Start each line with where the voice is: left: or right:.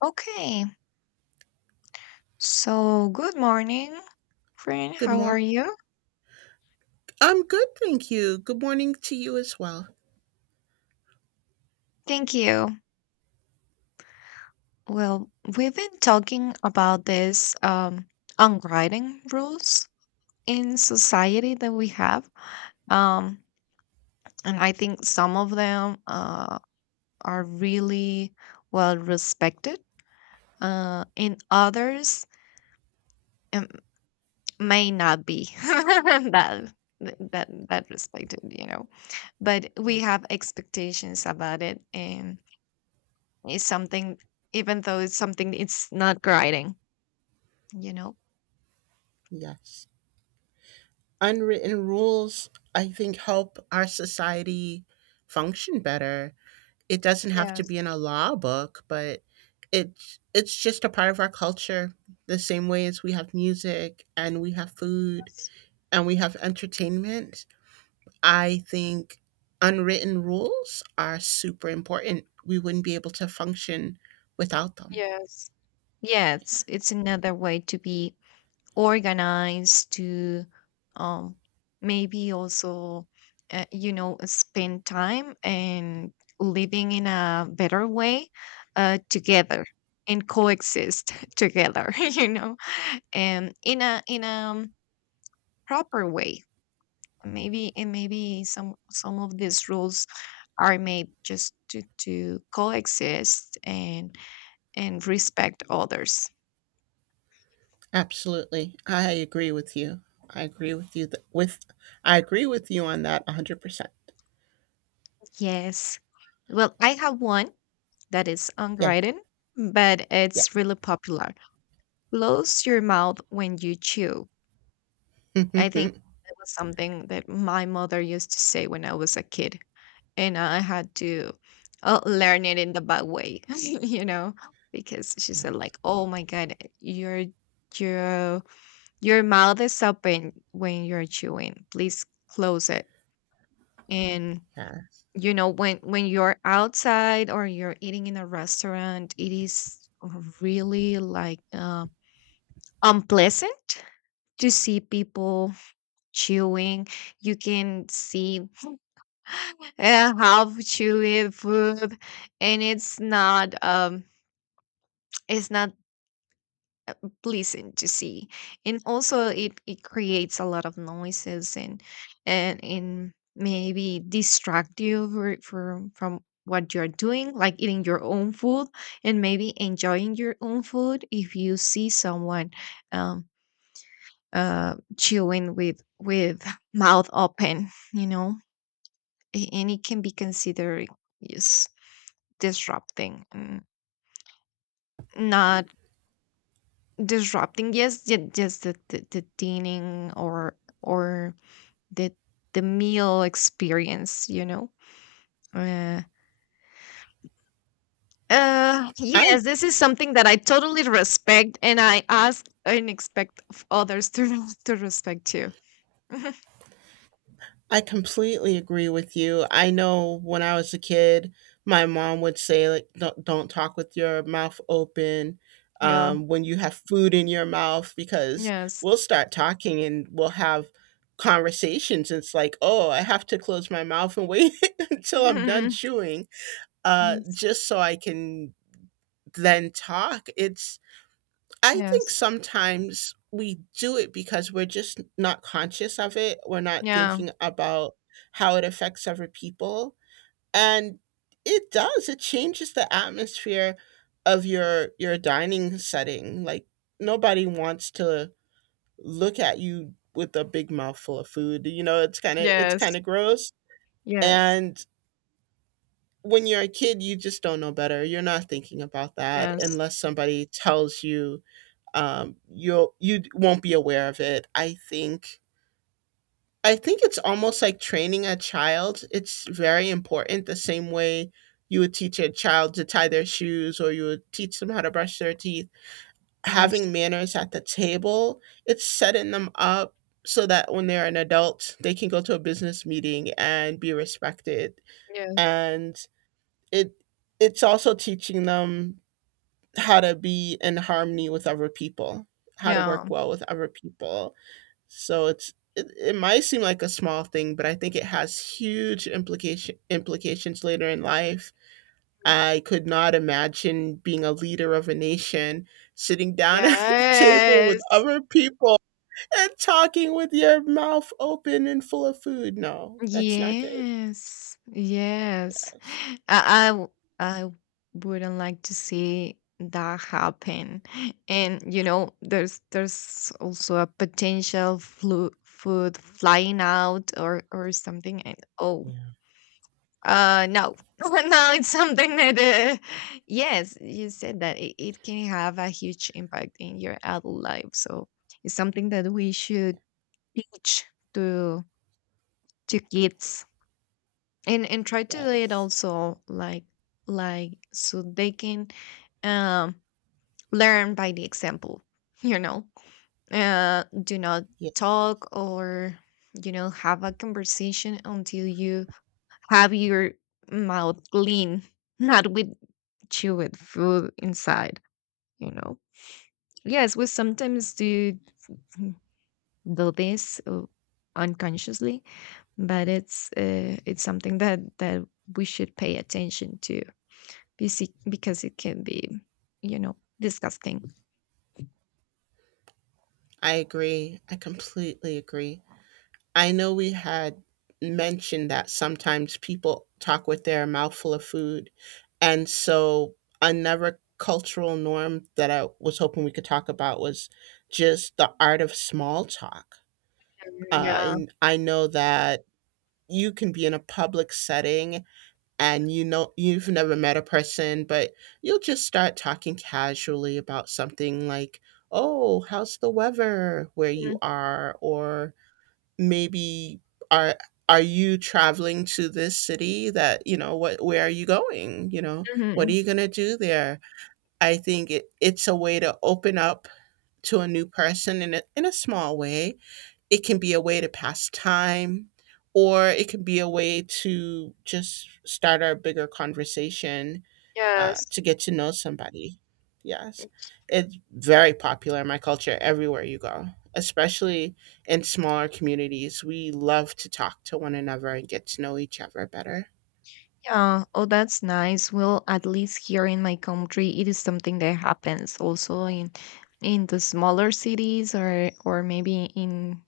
left: Okay, so good morning, friend.
right: Good
left: How are
right: morning.
left: you?
right: I'm good, thank you. Good morning to you as well.
left: Thank you. Well, we've been talking about this unwriting rules in society that we have, um, and I think some of them are really well respected, and others um, may not be that that respected, you know. But
right: Yeah.
left: we have expectations about it, and it's something. Even though it's something, it's not grinding, you know?
right: Yes. Unwritten rules, I think, help our society function better. It doesn't have to
left: Yes.
right: be in a law book, but it's just a part of our culture. The same way as we have music and we have food
left: Yes.
right: and we have entertainment. I think unwritten rules are super important. We wouldn't be able to function without them.
left: Yes. Yeah, it's another way to be organized, to um maybe also you know, spend time and living in a better way together, and coexist together, you know, and in a proper way. Maybe some of these rules are made just to coexist and respect others.
right: Absolutely. I agree with you. I agree with you th- with I agree with you on that 100%.
left: Yes. Well, I have one that is
right: Yeah.
left: unwritten, but
right: Yeah.
left: it's really popular. Close your mouth when you chew. I think that was something that my mother used to say when I was a kid, and I had to learn it in the bad way, you know, because she said
right: Yes.
left: like, "Oh my God, your your mouth is open when you're chewing. Please close it." And
right: Yes.
left: you know, when you're outside or you're eating in a restaurant, it is really like unpleasant to see people chewing. You can see how to live food, and it's not uh, pleasant to see. And also, it creates a lot of noises and and maybe distract you for, from what you're doing, like eating your own food, and maybe enjoying your own food if you see someone um chewing with mouth open, you know. And it can be considered, yes. Disrupting, not disrupting. Yes, just the dining or the the meal experience. You know. Uh,
right: I
left: yes, this is something that I totally respect, and I ask and expect of others to to respect too.
right: I completely agree with you. I know when I was a kid, my mom would say like don't talk with your mouth open
left: Yeah.
right: when you have food in your mouth because
left: Yes.
right: we'll start talking and we'll have conversations. It's like, oh, I have to close my mouth and wait until I'm done chewing
left: Yes.
right: just so I can then talk. I think
left: Yes.
right: sometimes we do it because we're just not conscious of it. We're not
left: Yeah.
right: thinking about how it affects other people. And it does, it changes the atmosphere of your dining setting. Like nobody wants to look at you with a big mouthful of food. You know, it's
left: Yes.
right: kind of gross.
left: Yes.
right: And when you're a kid, you just don't know better. You're not thinking about that
left: Yes.
right: unless somebody tells you. You'll you won't be aware of it. I think it's almost like training a child. It's very important. The same way you would teach a child to tie their shoes or you would teach them how to brush their teeth.
left: Yes.
right: Having manners at the table, it's setting them up so that when they're an adult, they can go to a business meeting and be respected
left: Yes.
right: and it it's also teaching them how to be in harmony with other people, how to work
left: Yeah.
right: well with other people. So it might seem like a small thing, but I think it has huge implications later in life. I could not imagine being a leader of a nation, sitting down at a table with
left: Yes.
right: other people and talking with your mouth open and full of food. No, that's not good.
left: Yes, yes.
right: Yes.
left: I, I w- I wouldn't like to see that happen. And you know, there's also a potential flu food flying out or something. And oh,
right: Yeah.
left: no, no, it's something that yes, you said that it can have a huge impact in your adult life. So it's something that we should teach to to kids, and try to do it
right: Yes.
left: also like so they can um learn by the example. You know, do not talk, or you know, have a conversation until you have your mouth clean, not with chewed food inside, you know. Yes, we sometimes do, mm, do this unconsciously, but it's something that that we should pay attention to. Besi Because it can be, you know, disgusting.
right: I agree. I completely agree. I know we had mentioned that sometimes people talk with their mouth full of food. And so another cultural norm that I was hoping we could talk about was just the art of small talk.
left: Yeah.
right: And I know that you can be in a public setting and you know you've never met a person but you'll just start talking casually about something like oh how's the weather where you are or maybe are are you traveling to this city that what where are you going, you know,
left: Mhm,
right: what are
left: mhm,
right: you going to do there? I think it's a way to open up to a new person in in a small way. It can be a way to pass time, or it can be a way to just start a bigger conversation
left: yes.
right: to get to know somebody. Yes, it's very popular in my culture everywhere you go, especially in smaller communities. We love to talk to one another and get to know each other better.
left: Yeah. Oh, that's nice. Well, at least here in my country, it is something that happens also in the smaller cities or maybe in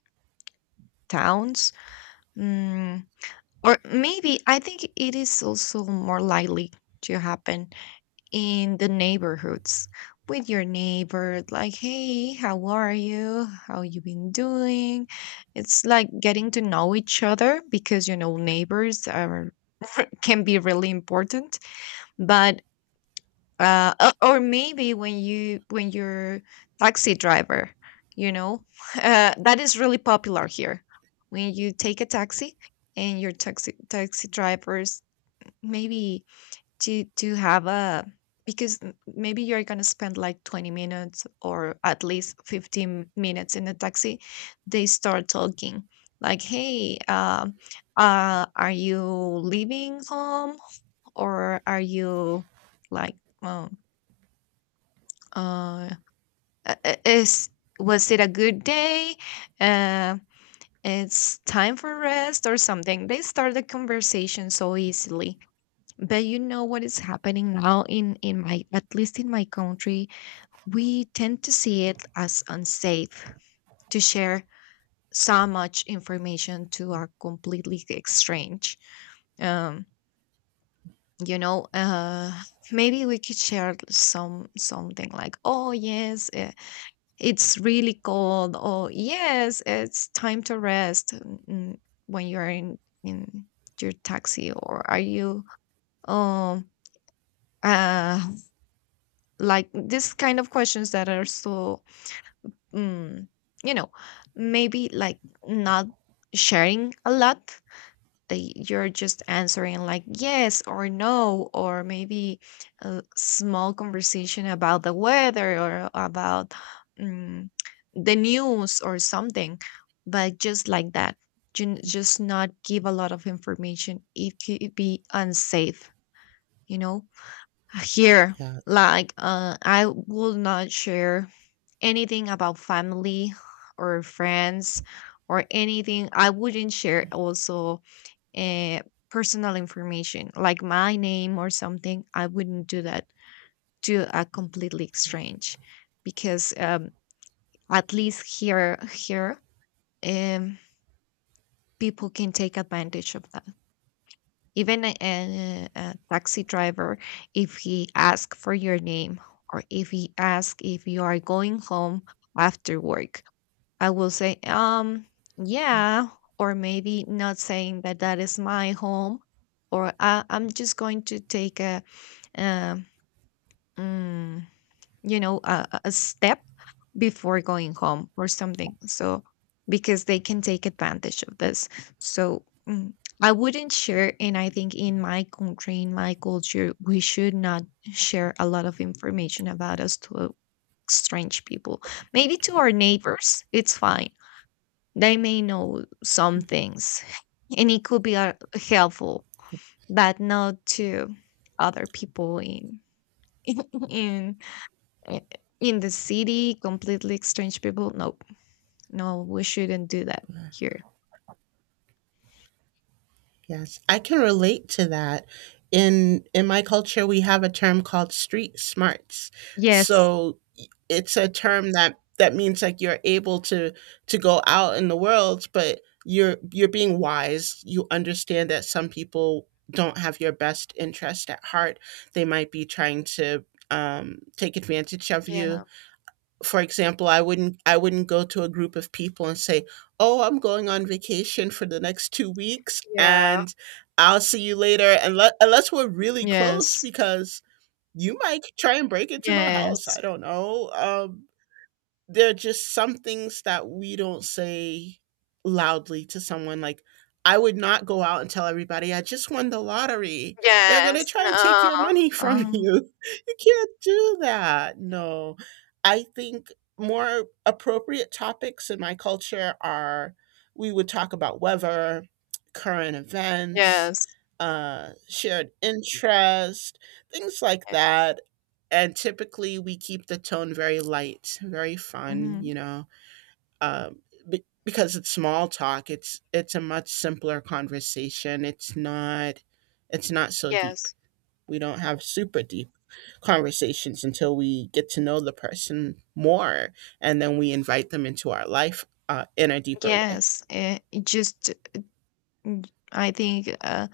left: towns. Mm, or maybe I think it is also more likely to happen in the neighborhoods with your neighbor, like, hey, how are you, how you been doing? It's like getting to know each other, because you know, neighbors are can be really important. But or maybe when you when you're taxi driver, you know, that is really popular here. When you take a taxi and your taxi drivers, maybe to have a, because maybe you're going to spend like 20 minutes or at least 15 minutes in the taxi, they start talking, like, hey, are you leaving home or are you like, well, uh is, was it a good day, uh, it's time for rest or something. They start the conversation so easily. But you know what is happening now in my, at least in my country, we tend to see it as unsafe to share so much information to a completely strange, um you know uh maybe we could share some something, like, oh yes, it's really cold, or yes, it's time to rest, when you're in your taxi, or are you um uh like this kind of questions that are so mm, you know, maybe, like, not sharing a lot, that you're just answering like yes or no, or maybe a small conversation about the weather or about, mm, the news or something. But just like that, just not give a lot of information, it could be unsafe, you know, here,
right: Yes.
left: like, I will not share anything about family or friends or anything. I wouldn't share also uh, personal information like my name or something. I wouldn't do that to a completely strange, because at least here, um, people can take advantage of that. Even a taxi driver, if he asks for your name, or if he asks if you are going home after work, I will say, yeah, or maybe not saying that that is my home, or I'm just going to take a, um, mm, you know, a step before going home or something. So, because they can take advantage of this. So, I wouldn't share. And I think in my country, in my culture, we should not share a lot of information about us to strange people. Maybe to our neighbors, it's fine. They may know some things, and it could be helpful, but not to other people in in eh, in the city, completely strange people, no, no, we shouldn't do that here.
right: Yes, I can relate to that. In my culture, we have a term called street smarts.
left: Yes.
right: So it's a term that means like you're able to go out in the world, but you're being wise. You understand that some people don't have your best interest at heart. They might be trying to take advantage of you.
left: Yeah.
right: For example, I wouldn't go to a group of people and say, oh, I'm going on vacation for the next 2 weeks
left: Yeah.
right: and I'll see you later, unless we're really close,
left: Yes.
right: because you might try and break into my house. I
left: Yes.
right: don't know. There are just some things that we don't say loudly to someone. Like, I would not go out and tell everybody, I just won the lottery. They're going to
left: Yes.
right: try and take
left: No.
right: your money from
left: Um.
right: you. You can't do that. No. I think more appropriate topics in my culture are we would talk about weather, current events,
left: Yes.
right: shared interest, things like
left: Yeah.
right: that, and typically we keep the tone very light, very fun, you
left: Mhm.
right: know. um, because it's small talk, it's a much simpler conversation. It's not so deep.
left: Yes.
right: We don't have super deep conversations until we get to know the person more, and then we invite them into our life in a deeper way.
left: Yes. It just, I think,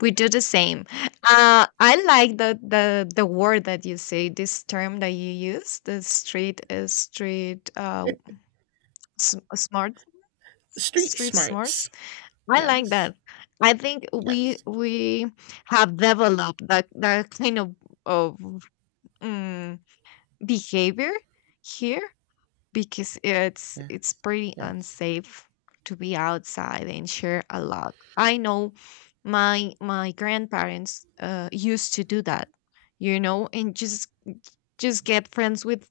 left: we do the same. I like the word that you say. This term that you use, the street, street, smart,
right: Street
left: street
right: smarts.
left: smarts. I like
right: Yes.
left: that. I think we
right: Yes.
left: we have developed that that kind of, mm, behavior here, because
right: Yeah.
left: it's pretty
right: Yes.
left: unsafe to be outside and share a lot. I know my grandparents used to do that, you know, and just get friends with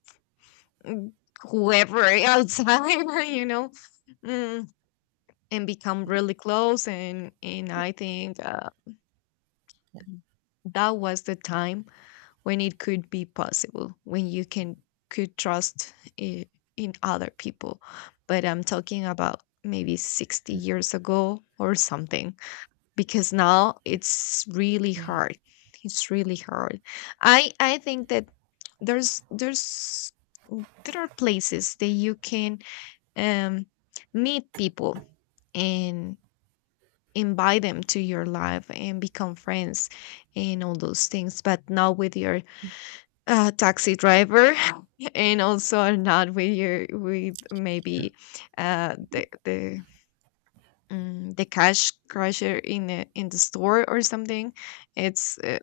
left: mm, whoever outside, you know, mm, and become really close. And I think. That was the time when it could be possible, when you can could trust i- in other people. But I'm talking about maybe 60 years ago or something, because now it's really
right: Yeah.
left: hard, it's really hard. I think that there's there's there are places that you can um meet people and invite them to your life and become friends and all those things, but not with your taxi driver, and also not with your, with maybe uh, the the the cash crusher in the store or something. It's uh,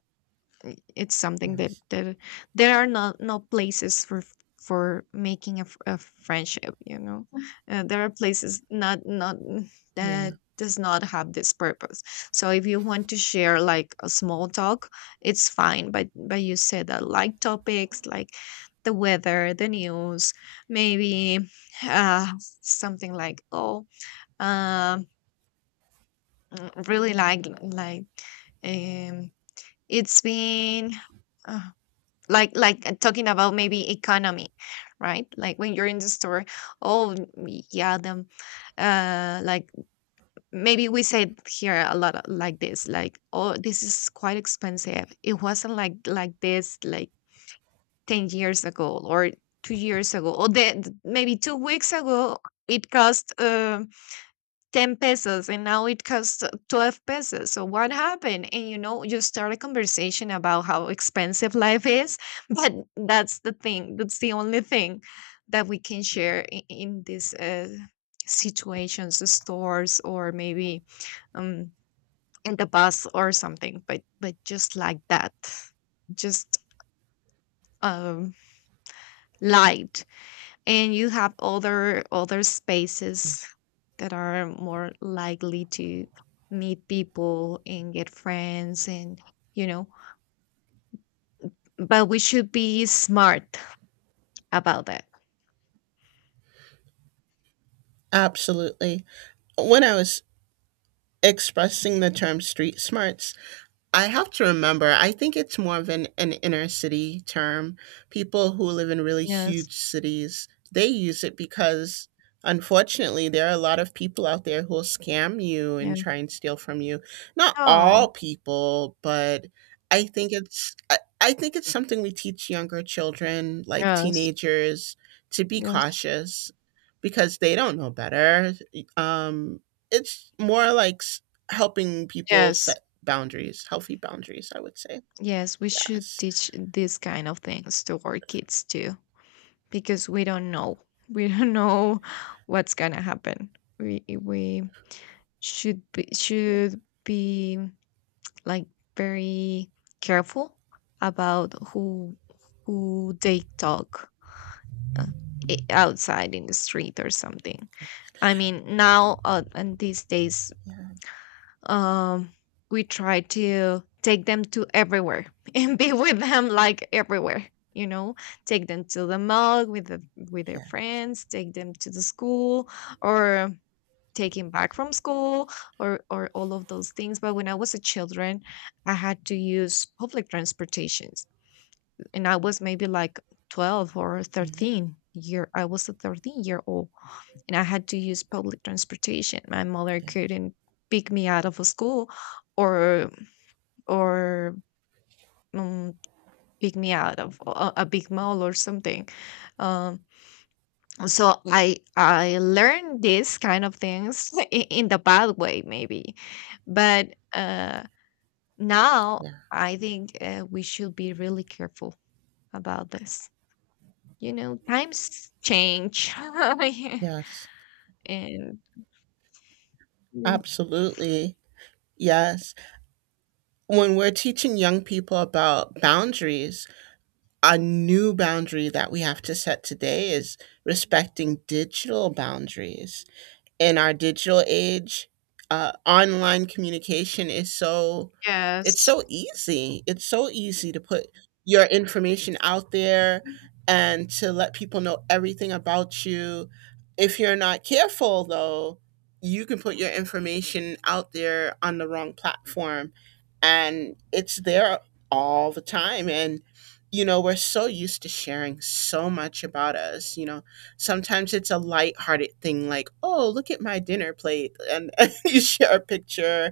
left: i- it's something that,
right: Yes.
left: that there are no, no places for making a, a friendship, you know. Uh, there are places, not not
right: Yeah,
left: that does not have this purpose. So if you want to share like a small talk, it's fine, but you said that, like, topics like the weather, the news, maybe uh something, like, oh, um really like um it's been uh, like talking about maybe economy, right, like when you're in the store, oh, yeah, them, like, maybe we said here a lot of- like this, like, oh, this is quite expensive, it wasn't like this like 10 years ago or 2 years ago or the, maybe 2 weeks ago, it cost 10 pesos and now it costs 12 pesos. So what happened? And you know, you start a conversation about how expensive life is, but that's the thing. That's the only thing that we can share in these situations, the stores, or maybe um, in the bus or something. But just like that, just um, light. And you have other other
right: yeah.
left: spaces that are more likely to meet people and get friends and you know, but we should be smart about that.
right: Absolutely. When I was expressing the term street smarts, I have to remember, I think it's more of an, inner city term. People who live in really
left: Yes.
right: huge cities, they use it because unfortunately there are a lot of people out there who will scam you and
left: Yeah.
right: try and steal from you. Not
left: Oh.
right: all people, but I think it's something we teach younger children, like
left: Yes.
right: teenagers, to be
left: Yes.
right: cautious because they don't know better. Um, it's more like helping people
left: Yes.
right: boundaries, healthy boundaries, I would say.
left: Yes, we should
right: Yes.
left: teach these kind of things to our kids too, because we don't know. We don't know what's gonna happen. We should be,
right: Yeah.
left: should be like very careful about who they talk uh, outside in the street or something. I mean, now and these days
right: Yeah.
left: um we try to take them to everywhere and be with them like everywhere, you know take them to the mall with their
right: Yeah.
left: friends, take them to the school, or take him back from school, or all of those things. But when I was a children, I had to use public transportations, and I was maybe like 12 or
right: Mhm.
left: 13 year. I was a 13-year old, and I had to use public transportation. My mother
right: Yeah.
left: couldn't pick me out of a school, or or um, pick me out of a big mall or something. Um, so I learned these kind of things, in the bad way maybe, but now
right: Yeah.
left: I think, we should be really careful about this. You know, times change,
right: Yes.
left: and yeah.
right: Absolutely. Yes. When we're teaching young people about boundaries, a new boundary that we have to set today is respecting digital boundaries. In our digital age, online communication is so it's
left: Yes.
right: so easy. It's so easy to put your information out there and to let people know everything about you. If you're not careful though, you can put your information out there on the wrong platform and it's there all the time, and you know, we're so used to sharing so much about us, you know, sometimes it's a lighthearted thing like, "Oh, look at my dinner plate," and, and you share a picture, and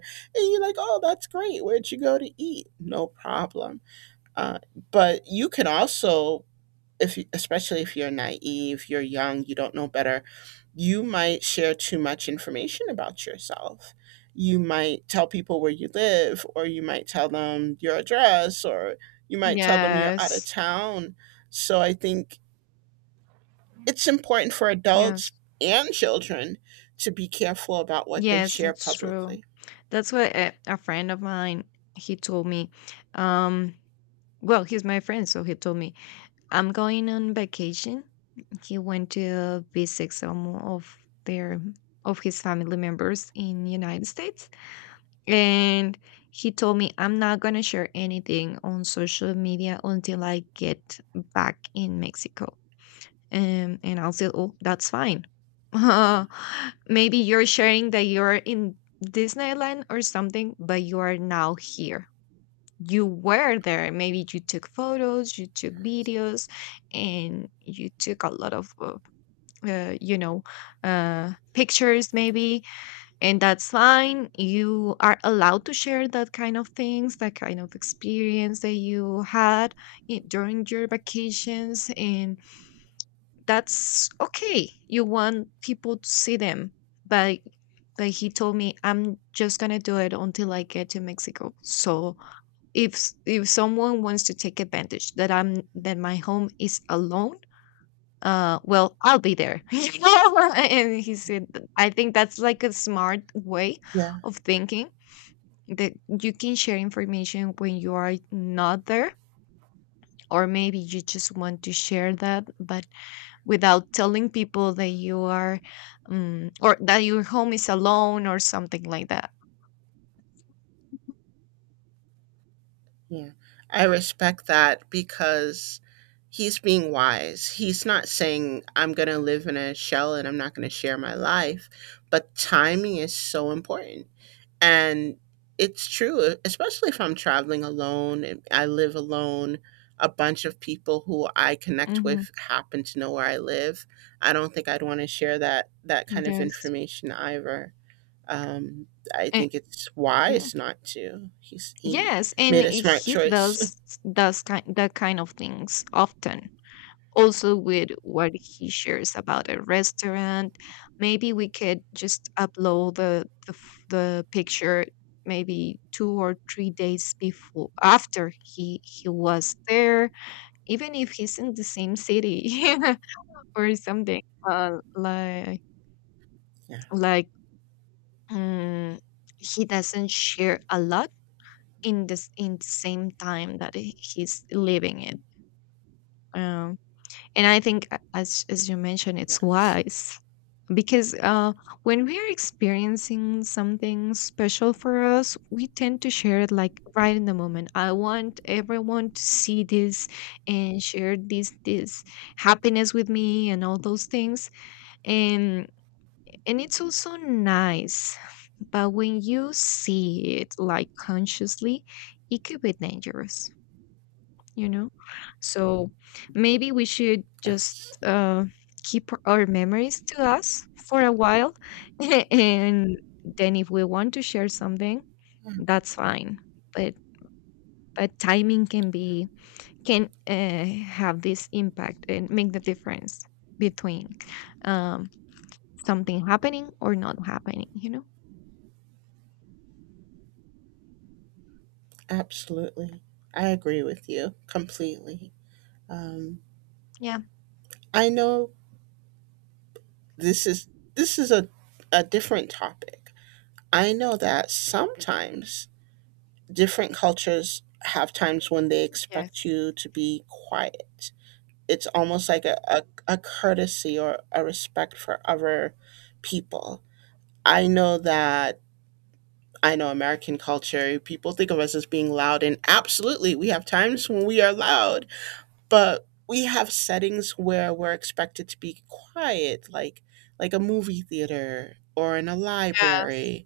right: you're like, "Oh, that's great. Where'd you go to eat?" No problem. Uh, but you can also, if you, especially if you're naive, you're young, you don't know better, you might share too much information about yourself. You might tell people where you live, or you might tell them your address, or you might tell them you're out of
left: Yes.
right: town. So I think it's important for adults
left: Yes,
right: and children to be careful about what they
left: Yes,
right: share
left: that's true.
right: publicly.
left: That's what a friend of mine, he told me. Um, well, he's my friend, so he told me I'm going on vacation. He went to visit some their of his family members in United States, and he told me I'm not gonna share anything on social media until I get back in Mexico. And I'll say, oh, that's fine. Maybe you're sharing that you're in Disneyland or something, but you are now here. You were there. Maybe you took photos, you took videos, and you took a lot of, uh, you know, pictures, maybe. And that's fine. You are allowed to share that kind of things, that kind of experience that you had during your vacations. And that's okay. You want people to see them, but but he told me I'm just gonna do it until I get to Mexico. So if someone wants to take advantage that my home is alone, well, I'll be there. You know? And he said, I think that's like a smart way
right: Yeah,
left: of thinking, that you can share information when you are not there, or maybe you just want to share that, but without telling people that you are or that your home is alone or something like that.
right: yeah. I respect that because he's being wise. He's not saying, I'm going to live in a shell and I'm not going to share my life. But timing is so important. And it's true, especially if I'm traveling alone and I live alone. A bunch of people who I connect
left: Mm-hmm.
right: with happen to know where I live. I don't think I'd want to share that kind of
left: Yes.
right: information either. Um, I
left: Eh,
right: think it's
left: yeah.
right: wise not to. He
left: Yes, and
right: made a smart
left: he
right: choice.
left: does kind that kind of things often. Also with what he shares about a restaurant, maybe we could just upload the picture maybe 2 or 3 days before after he was there, even if he's in the same city. Or something. Uh, like
right: Yeah.
left: like mm, he doesn't share a lot in the same time that he's living it, um, and I think, as you mentioned, it's
right: Yes.
left: wise, because when we're experiencing something special for us, we tend to share it like right in the moment. I want everyone to see this and share this happiness with me and all those things, and and it's also nice. But when you see it like consciously, it could be dangerous, you know? So maybe we should just
right: Yes.
left: uh, keep our memories to us for a while. And then if we want to share something,
right: Mm.
left: that's fine. But but timing can have this impact and make the difference between um, something happening or not happening. You know?
right: Absolutely. I agree with you completely. Um,
left: Yeah.
right: I know this is this is a different topic. I know that sometimes different cultures have times when they expect
left: Yes.
right: you to be quiet. It's almost like a courtesy or a respect for other people. I know that I know American culture, people think of us as being loud, and absolutely, we have times when we are loud, but we have settings where we're expected to be quiet, like a movie theater or in a
left: Yes.
right: library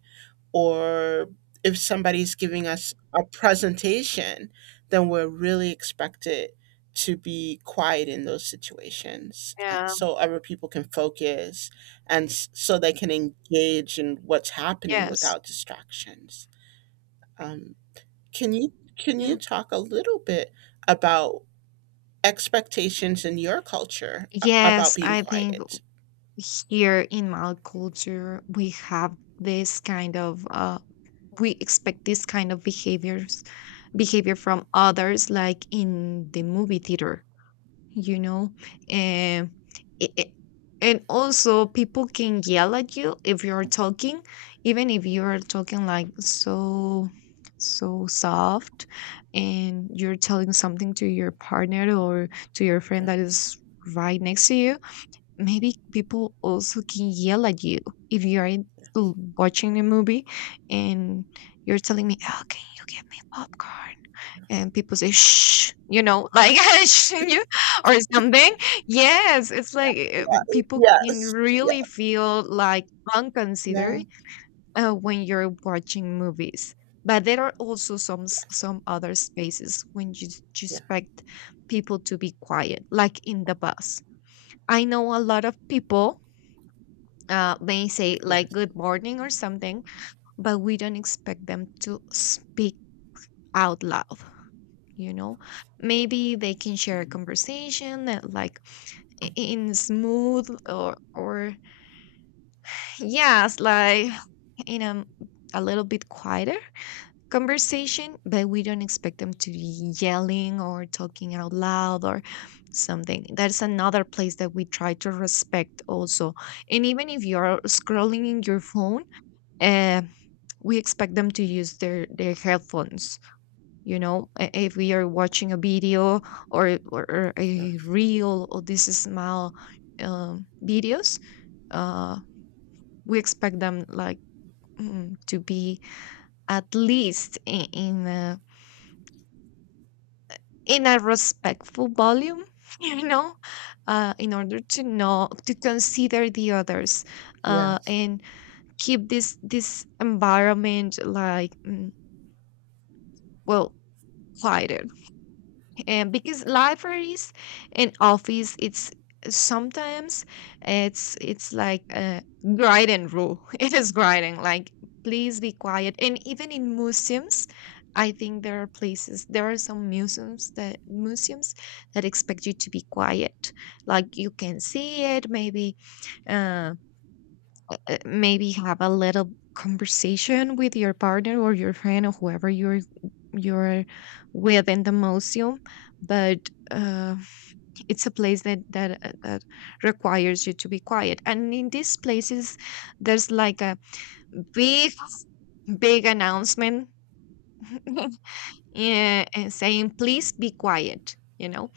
right: or if somebody's giving us a presentation, then we're really expected to be quiet in those situations
left: Yeah.
right: so other people can focus and so they can engage in what's happening
left: Yes.
right: without distractions. Um, can you can you
left: Yeah.
right: talk a little bit about expectations in your culture about
left: Yes,
right: being
left: I think,
right: quiet?
left: here in my culture, we have this kind of, we expect this kind of behavior from others, like in the movie theater, you know and i- i- and also people can yell at you if you're talking, even if you're talking like so soft, and you're telling something to your partner or to your friend that is right next to you. Maybe people also can yell at you if you are watching a movie, and you're telling me, "Oh, can you get me popcorn?" And people say, "Shh," "Shh," you or something. Yes, it's like,
right: Yeah.
left: people can
right: Yes. Yeah.
left: really feel like unconsidered
right: Yeah.
left: when you're watching movies. But there are also some other spaces when you
right: Yeah.
left: expect people to be quiet, like in the bus. I know a lot of people may say like
right: Yes.
left: good morning or something, but we don't expect them to speak out loud. You know, maybe they can share a conversation, like in smooth, or yes, like in a little bit quieter conversation. But we don't expect them to be yelling or talking out loud or something. That's another place that we try to respect also. And even if you're scrolling in your phone, uh, we expect them to use their headphones, you know. If we are watching a video, or a
right: Yes.
left: reel or these small videos, uh, we expect them like, to be at least in a respectful volume, you know in order to know, to consider the others,
right: Yes.
left: and keep this environment like, well, quieter. And because libraries and office, it's sometimes, it's like a grinding rule. It is grinding, like, please be quiet. And even in museums, I think there are places, there are some museums that expect you to be quiet. Like you can see it, maybe, um maybe have a little conversation with your partner or your friend or whoever you're with in the museum. But it's a place that requires you to be quiet. And in these places, there's like a big big announcement. Yeah, and saying please be quiet,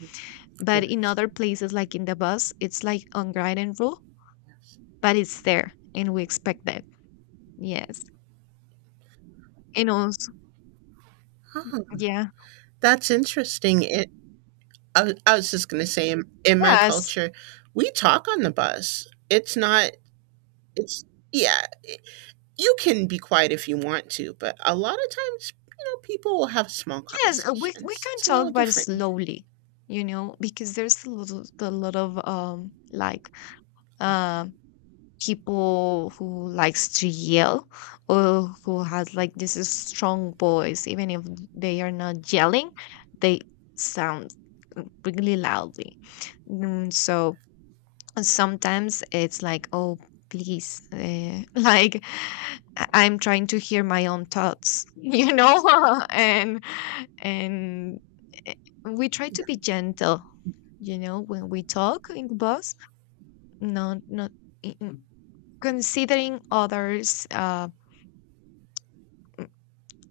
left: but in
right: Yes.
left: other places, like in the bus, it's like unwritten rule,
right: Yes.
left: but it's there and we expect that. Yes. And also,
right: Oh,
left: yeah.
right: that's interesting. I was just going to say, in my
left: Yes,
right: culture, we talk on the bus. It's not, it's, Yeah, you can be quiet if you want to, but a lot of times, you know, people will have small
left: yes, we
right: conversations.
left: can
right: It's a little
left: talk, but
right: different here.
left: slowly, you know, because there's a lot of like um people who likes to yell, or who has, like, this is strong voice. Even if they are not yelling, they sound really loudly. So, and sometimes it's like, oh, please, like, I'm trying to hear my own thoughts, and and eh, we try to
right: Yeah.
left: be gentle, when we talk in the bus. Not i- in- considering others'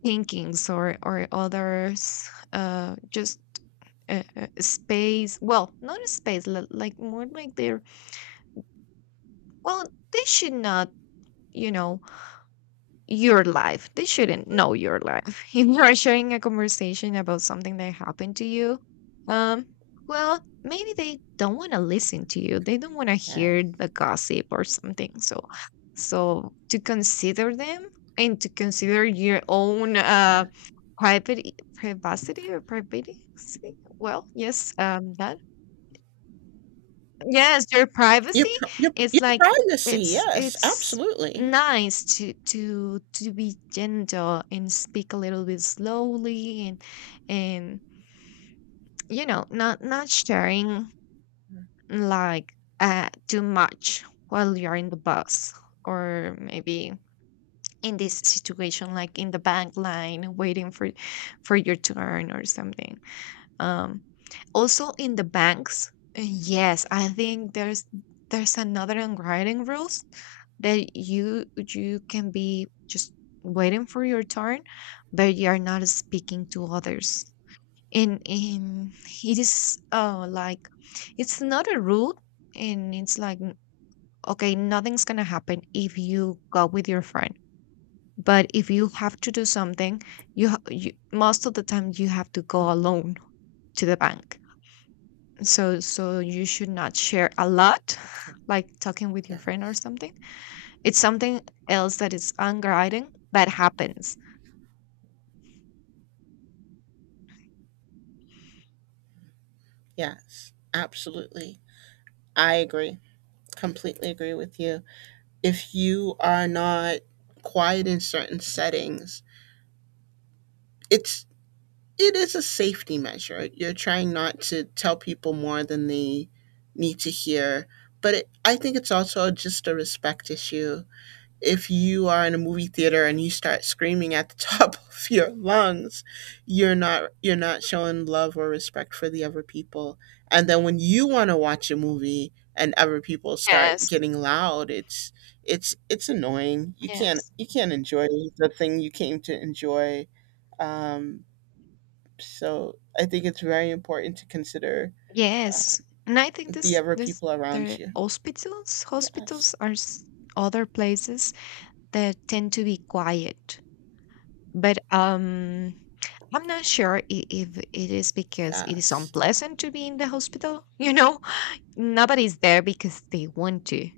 left: thinkings, or others' just space. Well, not a space, like, more like their, well, they should not, you know your life. They shouldn't know your life. If you are sharing a conversation about something that happened to you, um, well, maybe they don't want to listen to you. They don't want to
right: Yeah.
left: hear the gossip or something. So to consider them, and to consider your own,
right: Yeah.
left: private privacity or privity. Well, yes, that yes, their privacy. It's
right: Your
left: like,
right: privacy.
left: it's
right: Yes,
left: it's
right: absolutely.
left: nice to be gentle and speak a little bit slowly, and not sharing like too much while you're in the bus, or maybe in this situation, like in the bank line, waiting for your turn or something. Um, Also in the banks, yes, I think there's another unwritten rules, that you can be just waiting for your turn, but you are not speaking to others. And in it is like it's not a rule, and it's like, okay, nothing's gonna happen if you go with your friend. But if you have to do something, you, most of the time, you have to
right: Mm.
left: go alone to the bank, so you should not share a lot, like talking with your friend or
right: Yes.
left: something. It's something else that is unguiding that happens.
right: Yes, absolutely. I agree. Completely agree with you. If you are not quiet in certain settings, it's it is a safety measure. You're trying not to tell people more than they need to hear, but I think it's also just a respect issue. If you are in a movie theater and you start screaming at the top of your lungs, you're not showing love or respect for the other people. And then when you want to watch a movie and other people start
left: Yes.
right: getting loud, it's annoying.
left: Yes.
right: You can't enjoy the thing you came to enjoy. Um, so I think it's very important to consider
left: Yes,
right: um,
left: and I think
right: the
left: this
right: other
left: this
right: people around
left: the
right: you.
left: hospitals
right: Yes.
left: hospitals are other places that tend to be quiet. But I'm not sure, if it is because it is
right: Yes.
left: unpleasant to be in the hospital, nobody's there because they want to.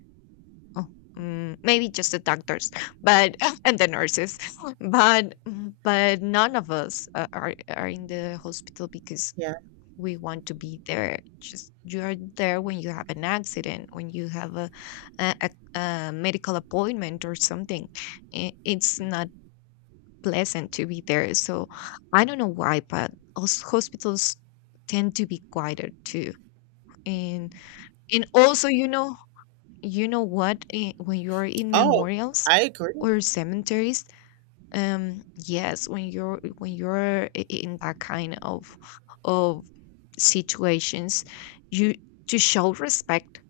left: Oh, maybe just the doctors, but and the nurses, but none of us, are in the hospital because
right: Yeah.
left: we want to be there. Just you are there when you have an accident, when you have a, a medical appointment or something. It's not pleasant to be there. So I don't know why, but hospitals tend to be quieter too, and and also, you know, what, when you're in
right: Oh,
left: memorials
right: I agree.
left: or cemeteries, yes, when you're, in that kind of of situations, you, to show respect,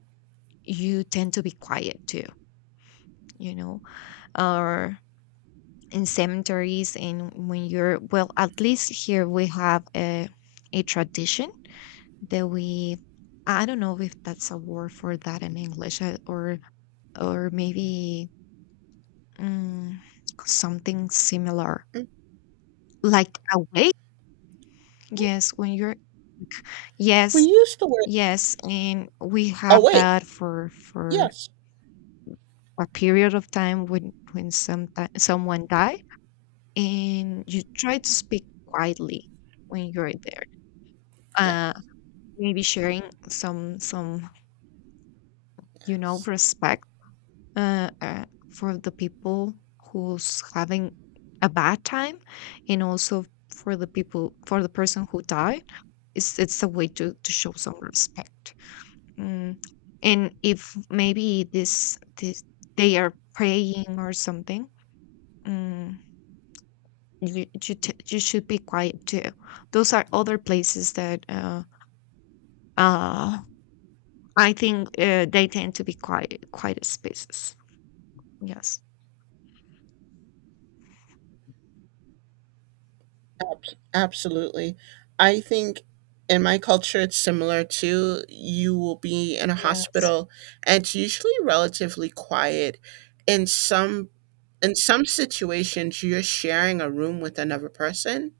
left: you tend to be quiet too, you know. Or in cemeteries, and when you're, well, at least here we have a tradition, that we I don't know if that's a word for that in English, or maybe, Mm, something similar.
right: Mhm.
left: Like awake? Yes, when you're,
right: We
left: yes,
right: use the word.
left: yes, and we
right: Oh,
left: have
right: wait.
left: that for
right: Yes.
left: a period of time when someone die, and you try to speak quietly when you're there.
right: Yeah.
left: Uh Maybe sharing some
right: Yes.
left: respect, for the people who's having a bad time, and also for the person who died. It's a way to show some respect mm. And if maybe this this they are praying or something. mm, you should be quiet too. Those are
right: Yeah.
left: other places that uh I think, they tend to be quiet spaces. Yes.
right: Ab- absolutely. I think in my culture, it's similar to you will be in a
left: Yes.
right: hospital and it's usually relatively quiet. In some in some situations, you're sharing a room with another person.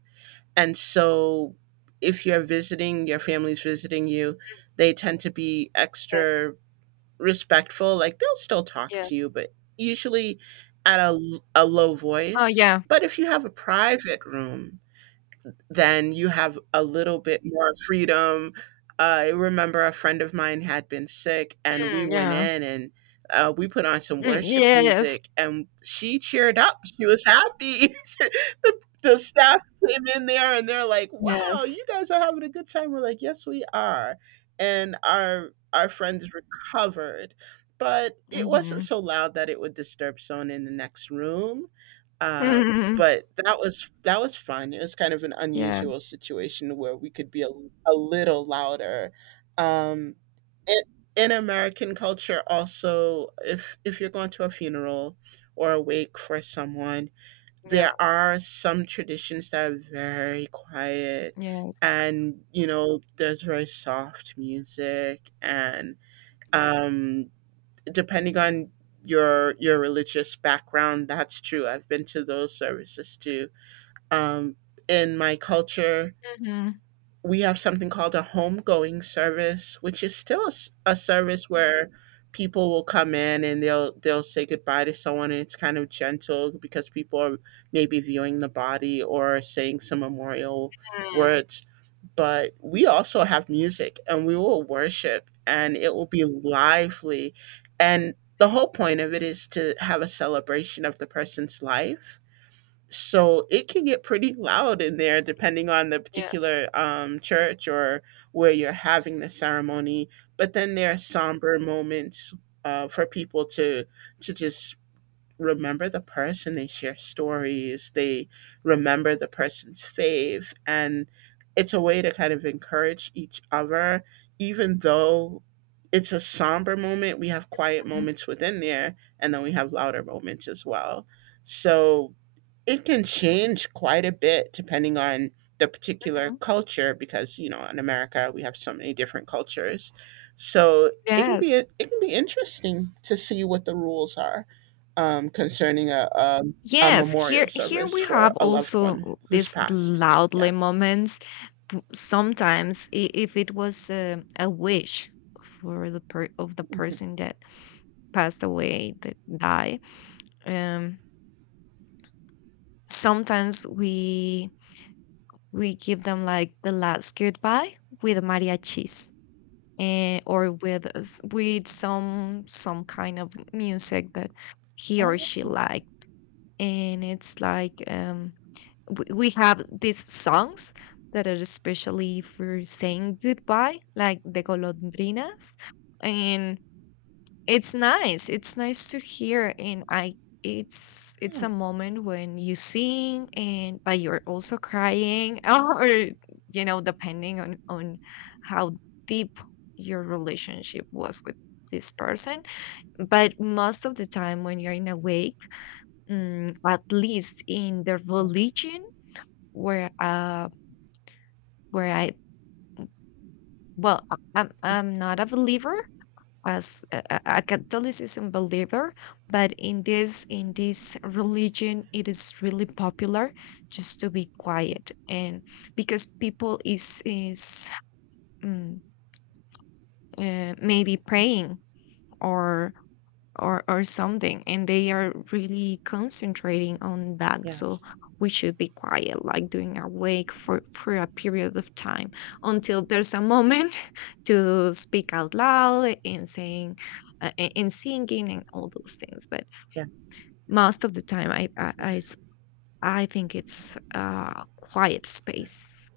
right: And so if you're visiting, your family's visiting you, they tend to be
left: Yes.
right: extra respectful. Like they'll still talk to you,
left: Yes.
right: but usually at a low
left: Oh,
right: voice.
left: yeah.
right: But if you have a private room, then you have a little bit more freedom. I remember a friend of mine had been sick, and we
left: Mm,
right: went
left: yeah.
right: in and we put on some
left: Mm,
right: worship
left: yes.
right: music, and she cheered up. She was happy. The staff came in there and they're like, "Wow,
left: Yes.
right: you guys are having a good time." We're like, "Yes, we are," and our friends recovered, but it wasn't
left: Mhm.
right: so loud that it would disturb someone in the next room. Um,
left: Mhm.
right: but that was fun. It was kind of an
left: Yeah.
right: unusual situation where we could be a little louder. Um, in, in American culture, also, if you're going to a funeral or a wake for someone,
left: Yeah.
right: there are some traditions that are very quiet,
left: Yes.
right: and you know, there's very soft music, and um, depending on your religious background, that's true. I've been to those services too. um, in my culture,
left: Mhm.
right: we have something called a homegoing service, which is still a service where people will come in and they'll say goodbye to someone, and it's kind of gentle because people are maybe viewing the body or saying some memorial
left: Mm.
right: words. But we also have music, and we will worship, and it will be lively, and the whole point of it is to have a celebration of the person's life, so it can get pretty loud in there depending on the
left: Yes.
right: particular church or where you're having the ceremony. But then there are somber moments for people to just remember the person, they share stories, they remember the person's faith, and it's a way to kind of encourage each other. Even though it's a somber moment, we have quiet
left: Mm,
right: moments within there, and then we have louder moments as well. So it can change quite a bit depending on the particular
left: mhm.
right: culture because, you know, in America we have so many different cultures. So it can
left: Yes.
right: be interesting to see what the rules are, concerning a
left: Yes.
right: memorial
left: Here
right: service
left: we
right: for
left: have
right: a loved one
left: also
right: who's
left: these
right: passed.
left: loudly
right: Yes.
left: moments. Sometimes, if it was a wish for the person
right: Mhm.
left: that passed away, that died, um, sometimes we give them like the last goodbye with mariachis, and or with some kind of music that he or
right: Oh,
left: she like. And it's like, we have these songs that are especially for saying goodbye, like the golondrinas, and it's nice. It's nice to hear, and I it's
right: yeah.
left: a moment when you sing, and but you're also crying. Or, depending on how deep your relationship was with this person. But most of the time when you're in a wake, at least in the
right: Yeah.
left: religion where uh where I well I- I'm not a believer as a Catholicism believer. But in this religion, it is really popular just to be quiet, and because people is um, maybe praying, or or something, and they are really concentrating on that, so
right: Yes.
left: we should be quiet, like doing a wake for a period of time, until there's a moment to speak out loud, and saying, and singing, and all those things. But
right: Yeah.
left: most of the time, i i,
right: Yeah.
left: I s- I think it's a quiet
right: Yeah.
left: space.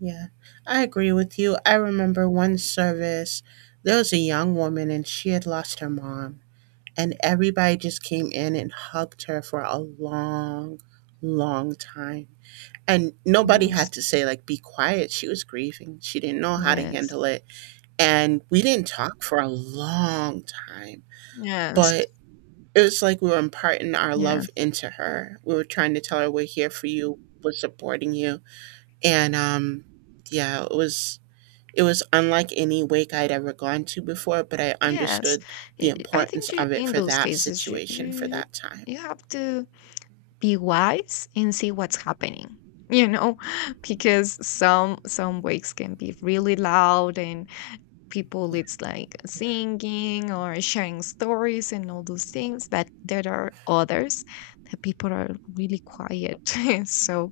right: Yeah. I agree with you. I remember one service, there was a young woman and she had lost her mom, and everybody just came in and hugged her for a long time, and nobody had
left: Yes,
right: to say like be quiet. She was grieving, she didn't know how to
left: yes,
right: handle it, and we didn't talk for a long time,
left: yes,
right: but it was like we were imparting our love
left: yes,
right: into her. We were trying to tell her we're here for you, we're supporting you, and yeah, it was unlike any wake I'd ever gone to before, but I
left: yes.
right: understood the
left: I
right: importance
left: think you,
right: of it
left: in
right: for
left: those
right: that
left: cases, you,
right: situation, for
left: you
right: that time.
left: you have to be wise and see what's happening, you know because some wakes can be really loud, and people,
right: Yeah,
left: it's like
right: yeah,
left: singing or sharing stories and all those things, but there are others that people are really quiet. So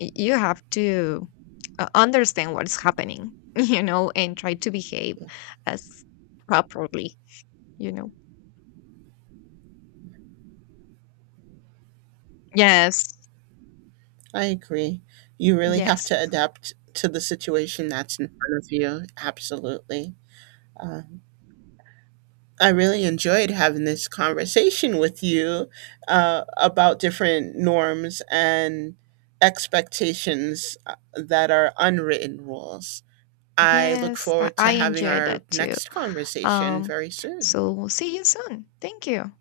left: you have to, understand what's happening, and try to behave
right: yeah.
left: as properly, you know yes,
right: I agree. You really have
left: yes,
right: to adapt to the situation that's in front of you. Absolutely. Um, I really enjoyed having this conversation with you about different norms and expectations that are unwritten rules. I look
left: yes, i,
right: forward
left: I
right: to having
left: enjoy
right: our
left: that too.
right: next conversation
left: Um,
right: very soon.
left: so see you soon. Thank you.